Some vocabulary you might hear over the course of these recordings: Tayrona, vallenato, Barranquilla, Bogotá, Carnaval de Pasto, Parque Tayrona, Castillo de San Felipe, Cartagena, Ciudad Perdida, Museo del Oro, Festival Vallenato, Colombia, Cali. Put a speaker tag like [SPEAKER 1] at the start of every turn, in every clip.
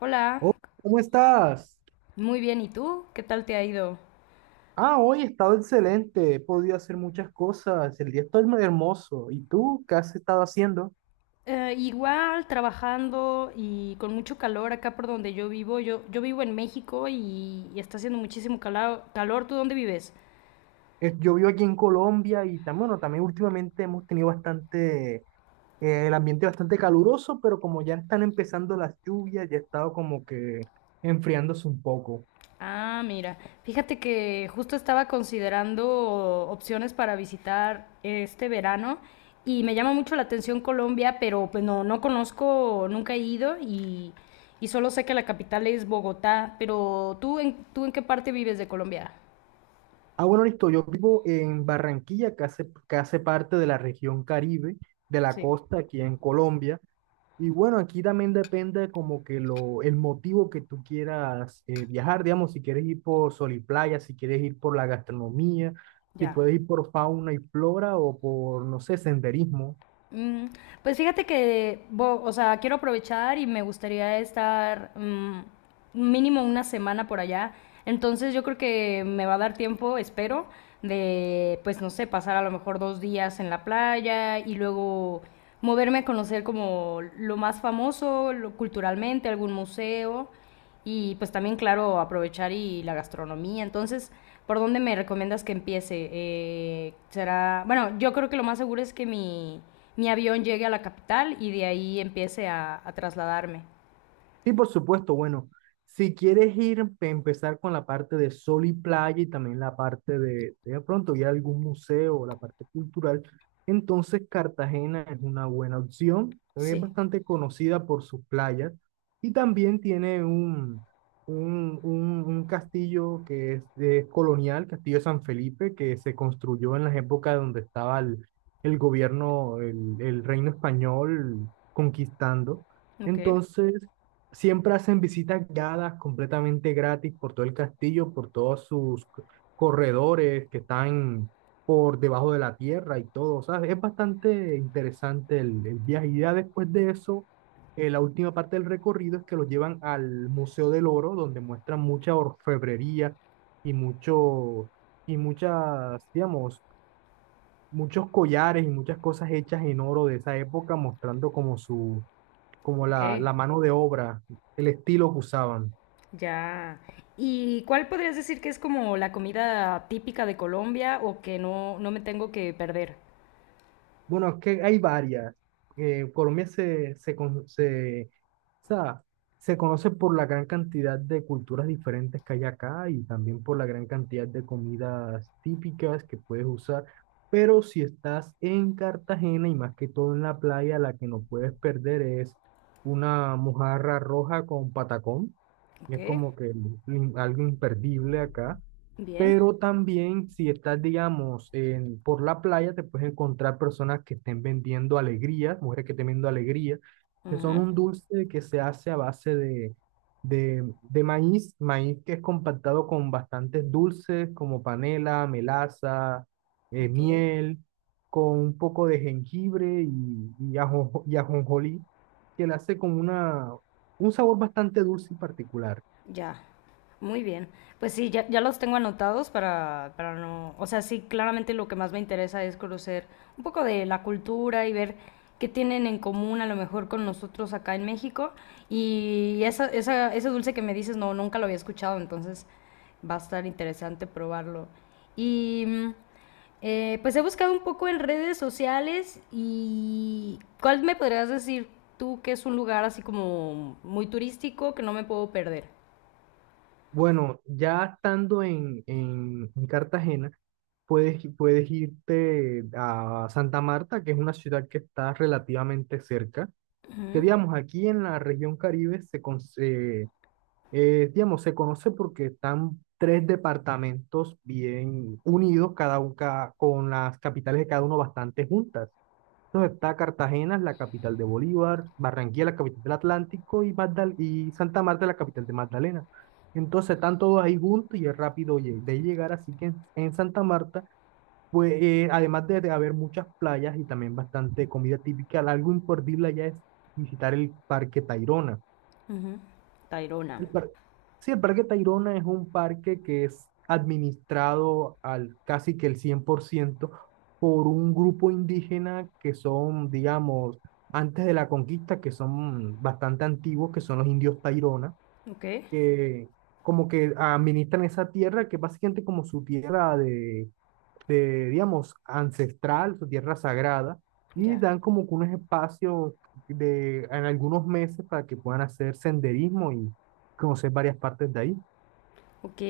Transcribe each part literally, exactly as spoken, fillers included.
[SPEAKER 1] Hola,
[SPEAKER 2] Oh, ¿cómo estás?
[SPEAKER 1] muy bien. ¿Y tú? ¿Qué tal te ha ido?
[SPEAKER 2] Ah, hoy he estado excelente, he podido hacer muchas cosas, el día está muy hermoso. ¿Y tú qué has estado haciendo?
[SPEAKER 1] Eh, igual, trabajando y con mucho calor acá por donde yo vivo. Yo, yo vivo en México y, y está haciendo muchísimo cala- calor. ¿Tú dónde vives?
[SPEAKER 2] Eh, Yo vivo aquí en Colombia y también, bueno, también últimamente hemos tenido bastante, eh, el ambiente bastante caluroso, pero como ya están empezando las lluvias, ya ha estado como que enfriándose un poco.
[SPEAKER 1] Ah, mira. Fíjate que justo estaba considerando opciones para visitar este verano y me llama mucho la atención Colombia, pero pues no, no conozco, nunca he ido y, y solo sé que la capital es Bogotá. Pero ¿tú en, tú en qué parte vives de Colombia?
[SPEAKER 2] Ah, bueno, listo, yo vivo en Barranquilla, que hace, que hace parte de la región Caribe, de la
[SPEAKER 1] Sí,
[SPEAKER 2] costa aquí en Colombia. Y bueno, aquí también depende como que lo, el motivo que tú quieras eh, viajar, digamos, si quieres ir por sol y playa, si quieres ir por la gastronomía, si
[SPEAKER 1] ya.
[SPEAKER 2] puedes ir por fauna y flora o por, no sé, senderismo.
[SPEAKER 1] Mm, pues fíjate que, bo- o sea, quiero aprovechar y me gustaría estar mm, mínimo una semana por allá. Entonces yo creo que me va a dar tiempo, espero, de, pues no sé, pasar a lo mejor dos días en la playa y luego moverme a conocer como lo más famoso, lo- culturalmente, algún museo. Y pues también, claro, aprovechar y la gastronomía. Entonces, ¿por dónde me recomiendas que empiece? Eh, será, bueno, yo creo que lo más seguro es que mi, mi avión llegue a la capital y de ahí empiece a, a trasladarme.
[SPEAKER 2] Sí, por supuesto. Bueno, si quieres ir, pe- empezar con la parte de sol y playa y también la parte de, de pronto ir a algún museo o la parte cultural, entonces Cartagena es una buena opción. Es
[SPEAKER 1] Sí,
[SPEAKER 2] bastante conocida por sus playas y también tiene un, un, un- un castillo que es, eh, colonial, Castillo de San Felipe, que se construyó en las épocas donde estaba el, el gobierno, el el reino español conquistando.
[SPEAKER 1] ok,
[SPEAKER 2] Entonces, siempre hacen visitas guiadas completamente gratis por todo el castillo, por todos sus c- corredores que están por debajo de la tierra y todo. O sea, es bastante interesante el, el viaje. Y ya después de eso, eh, la última parte del recorrido es que los llevan al Museo del Oro, donde muestran mucha orfebrería y mucho, y muchas, digamos, muchos collares y muchas cosas hechas en oro de esa época, mostrando como su como
[SPEAKER 1] ok,
[SPEAKER 2] la, la mano de obra, el estilo que usaban.
[SPEAKER 1] ya. ¿Y cuál podrías decir que es como la comida típica de Colombia o que no, no me tengo que perder?
[SPEAKER 2] Bueno, es que hay varias. Eh, Colombia se, se, con- se, o sea, se conoce por la gran cantidad de culturas diferentes que hay acá y también por la gran cantidad de comidas típicas que puedes usar. Pero si estás en Cartagena y más que todo en la playa, la que no puedes perder es una mojarra roja con patacón.
[SPEAKER 1] Ok,
[SPEAKER 2] Es como que algo imperdible acá.
[SPEAKER 1] bien.
[SPEAKER 2] Pero también si estás, digamos, en- por la playa, te puedes encontrar personas que estén vendiendo alegrías, mujeres que estén vendiendo alegrías, que son
[SPEAKER 1] Ujú.
[SPEAKER 2] un dulce que se hace a base de, de, de maíz, maíz que es compactado con bastantes dulces como panela, melaza, eh,
[SPEAKER 1] Ok.
[SPEAKER 2] miel, con un poco de jengibre y, y, ajo, y ajonjolí, que le hace como una, un sabor bastante dulce y particular.
[SPEAKER 1] Ya, muy bien. Pues sí, ya, ya los tengo anotados para, para no... O sea, sí, claramente lo que más me interesa es conocer un poco de la cultura y ver qué tienen en común a lo mejor con nosotros acá en México. Y esa, esa, ese dulce que me dices, no, nunca lo había escuchado, entonces va a estar interesante probarlo. Y mm, eh, pues he buscado un poco en redes sociales y ¿cuál me podrías decir tú que es un lugar así como muy turístico que no me puedo perder?
[SPEAKER 2] Bueno, ya estando en, en- en Cartagena, puedes, puedes irte a Santa Marta, que es una ciudad que está relativamente cerca, que digamos, aquí en la región Caribe se, con- se, eh, digamos, se conoce porque están tres departamentos bien unidos, cada, un- ca- con las capitales de cada uno bastante juntas. Entonces está Cartagena, la capital de Bolívar, Barranquilla, la capital del Atlántico, y, Magdal- y Santa Marta, la capital de Magdalena. Entonces están todos ahí juntos y es rápido lle- de llegar, así que en, en Santa Marta, pues eh, además de, de haber muchas playas y también bastante comida típica, algo imperdible allá es visitar el Parque Tayrona.
[SPEAKER 1] Ujú. Tayrona.
[SPEAKER 2] El par- sí, el Parque Tayrona es un parque que es administrado al casi que el cien por ciento por un grupo indígena que son, digamos, antes de la conquista, que son bastante antiguos, que son los indios Tayrona,
[SPEAKER 1] Ok.
[SPEAKER 2] que como que administran esa tierra, que es básicamente como su tierra de, de, digamos, ancestral, su tierra sagrada, y
[SPEAKER 1] Ya.
[SPEAKER 2] dan como que unos espacios de, en algunos meses para que puedan hacer senderismo y conocer varias partes de ahí.
[SPEAKER 1] Ok,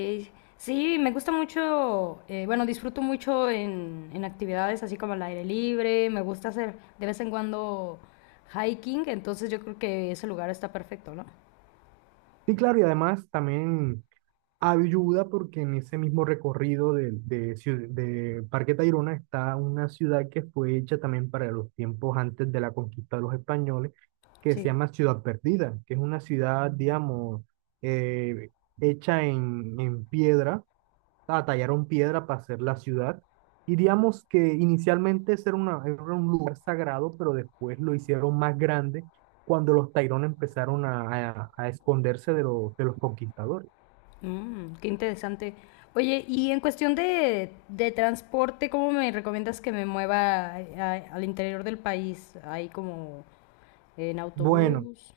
[SPEAKER 1] sí, me gusta mucho, eh, bueno, disfruto mucho en, en actividades así como al aire libre, me gusta hacer de vez en cuando hiking, entonces yo creo que ese lugar está perfecto, ¿no?
[SPEAKER 2] Sí, claro, y además también ayuda porque en ese mismo recorrido de, de, ciu- de Parque Tayrona está una ciudad que fue hecha también para los tiempos antes de la conquista de los españoles, que se
[SPEAKER 1] Sí.
[SPEAKER 2] llama Ciudad Perdida, que es una ciudad, digamos, eh, hecha en, en piedra ah, Tallaron piedra para hacer la ciudad. Y digamos que inicialmente ese era, una- era un lugar sagrado, pero después lo hicieron más grande cuando los Tairón empezaron a, a- a esconderse de los, de los conquistadores.
[SPEAKER 1] Mm, qué interesante. Oye, y en cuestión de, de transporte, ¿cómo me recomiendas que me mueva a- a- al interior del país? Ahí como en
[SPEAKER 2] Bueno,
[SPEAKER 1] autobús,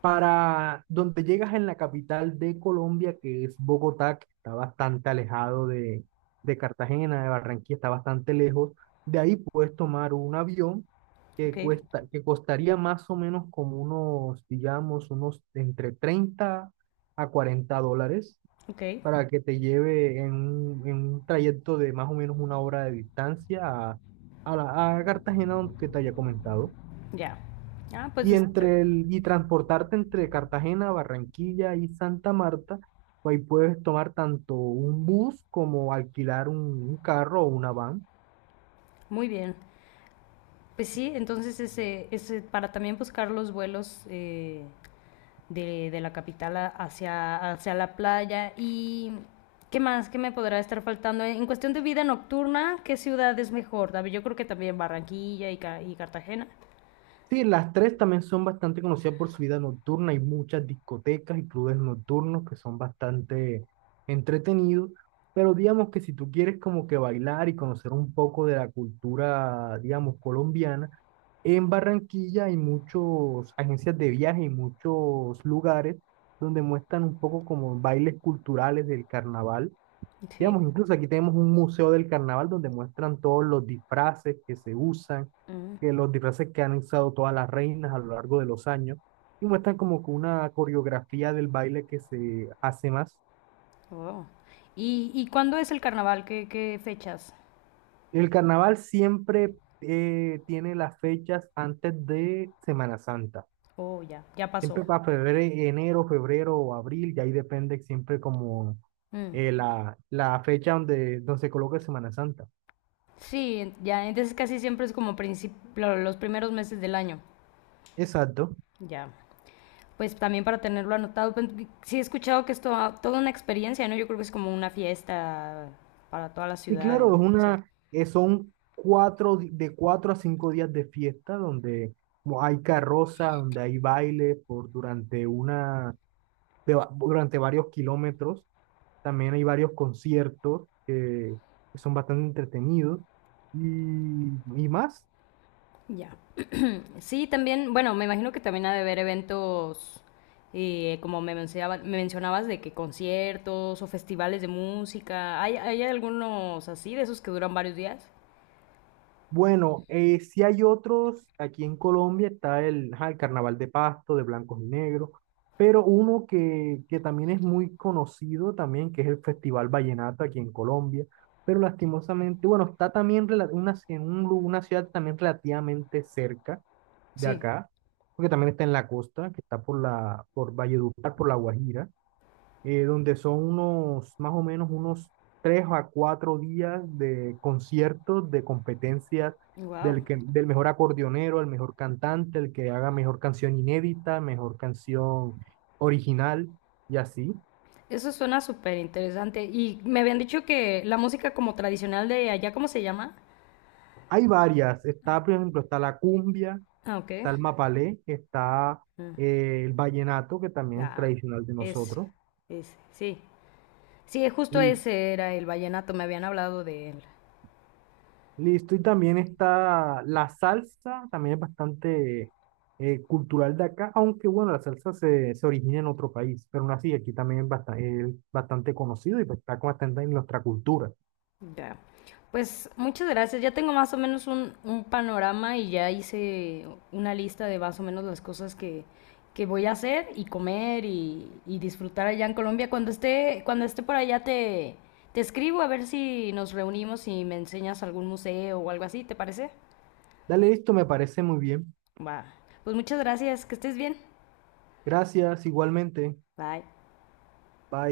[SPEAKER 2] para donde llegas en la capital de Colombia, que es Bogotá, que está bastante alejado de, de Cartagena, de Barranquilla, está bastante lejos, de ahí puedes tomar un avión que
[SPEAKER 1] ok,
[SPEAKER 2] cuesta, que costaría más o menos como unos, digamos, unos entre treinta a cuarenta dólares
[SPEAKER 1] ok.
[SPEAKER 2] para que te lleve en un, en un trayecto de más o menos una hora de distancia a, a, la- a Cartagena, donde- que te haya comentado.
[SPEAKER 1] Ya. Ah, pues
[SPEAKER 2] Y
[SPEAKER 1] está bien.
[SPEAKER 2] entre el, y transportarte entre Cartagena, Barranquilla y Santa Marta, pues ahí puedes tomar tanto un bus como alquilar un, un carro o una van.
[SPEAKER 1] Muy bien. Pues sí, entonces ese, ese, para también buscar los vuelos eh, de, de la capital a- hacia, hacia la playa. ¿Y qué más? ¿Qué me podrá estar faltando? En cuestión de vida nocturna, ¿qué ciudad es mejor? A ver, yo creo que también Barranquilla y, Ca- y Cartagena.
[SPEAKER 2] Sí, las tres también son bastante conocidas por su vida nocturna. Hay muchas discotecas y clubes nocturnos que son bastante entretenidos. Pero digamos que si tú quieres como que bailar y conocer un poco de la cultura, digamos, colombiana, en Barranquilla hay muchas agencias de viaje y muchos lugares donde muestran un poco como bailes culturales del carnaval.
[SPEAKER 1] Sí.
[SPEAKER 2] Digamos, incluso aquí tenemos un museo del carnaval donde muestran todos los disfraces que se usan,
[SPEAKER 1] Mm,
[SPEAKER 2] que los disfraces que han usado todas las reinas a lo largo de los años, y muestran como que una coreografía del baile que se hace más.
[SPEAKER 1] wow. ¿Y, y cuándo es el carnaval? ¿Qué, qué fechas?
[SPEAKER 2] El carnaval siempre eh, tiene las fechas antes de Semana Santa.
[SPEAKER 1] Oh, ya, ya pasó.
[SPEAKER 2] Siempre para febrero, enero, febrero o abril, y ahí depende siempre como
[SPEAKER 1] Mm.
[SPEAKER 2] eh, la, la fecha donde, donde se coloca Semana Santa.
[SPEAKER 1] Sí, en- ya, entonces casi siempre es como princip- lo- los primeros meses del año.
[SPEAKER 2] Exacto.
[SPEAKER 1] Ya. Pues también para tenerlo anotado, pues, sí he escuchado que es toda, toda una experiencia, ¿no? Yo creo que es como una fiesta para toda la
[SPEAKER 2] Sí,
[SPEAKER 1] ciudad.
[SPEAKER 2] claro, es
[SPEAKER 1] ¿No? Sí.
[SPEAKER 2] una, eh, son cuatro, di- de cuatro a cinco días de fiesta donde mo- hay carroza, donde hay baile por durante una, de va- durante varios kilómetros. También hay varios conciertos que, que son bastante entretenidos y, y más.
[SPEAKER 1] Ya. Sí, también, bueno, me imagino que también ha de haber eventos, eh, como me mencionaba- me mencionabas, de que conciertos o festivales de música. ¿Hay, hay algunos así, de esos que duran varios días?
[SPEAKER 2] Bueno, eh, si hay otros, aquí en Colombia está el, ajá, el Carnaval de Pasto, de blancos y negros, pero uno que, que también es muy conocido también, que es el Festival Vallenato aquí en Colombia, pero lastimosamente, bueno, está también rela- una, en un lu- una ciudad también relativamente cerca de
[SPEAKER 1] Sí.
[SPEAKER 2] acá, porque también está en la costa, que está por la, por Valledupar, por La Guajira eh, donde son unos, más o menos unos tres a cuatro días de conciertos, de competencias del,
[SPEAKER 1] Wow.
[SPEAKER 2] que, del mejor acordeonero, el mejor cantante, el que haga mejor canción inédita, mejor canción original y así.
[SPEAKER 1] Eso suena súper interesante. Y me habían dicho que la música como tradicional de allá, ¿cómo se llama?
[SPEAKER 2] Hay varias, está, por ejemplo, está la cumbia,
[SPEAKER 1] Ah, ok.
[SPEAKER 2] está el mapalé, está
[SPEAKER 1] Mm.
[SPEAKER 2] eh, el vallenato, que también es
[SPEAKER 1] Ah,
[SPEAKER 2] tradicional de
[SPEAKER 1] es,
[SPEAKER 2] nosotros.
[SPEAKER 1] es, sí. Sí, justo ese era el vallenato, me habían hablado de él.
[SPEAKER 2] Listo, y también está la salsa, también es bastante eh, cultural de acá, aunque bueno, la salsa se, se origina en otro país, pero aún así aquí también es bastante, es bastante conocido y pues está bastante en nuestra cultura.
[SPEAKER 1] Ya. Pues muchas gracias. Ya tengo más o menos un, un panorama y ya hice una lista de más o menos las cosas que, que voy a hacer y comer y, y disfrutar allá en Colombia. Cuando esté, cuando esté por allá te, te escribo a ver si nos reunimos y me enseñas algún museo o algo así, ¿te parece?
[SPEAKER 2] Dale, listo, me parece muy bien.
[SPEAKER 1] Va. Pues muchas gracias. Que estés bien.
[SPEAKER 2] Gracias, igualmente.
[SPEAKER 1] Bye.
[SPEAKER 2] Bye.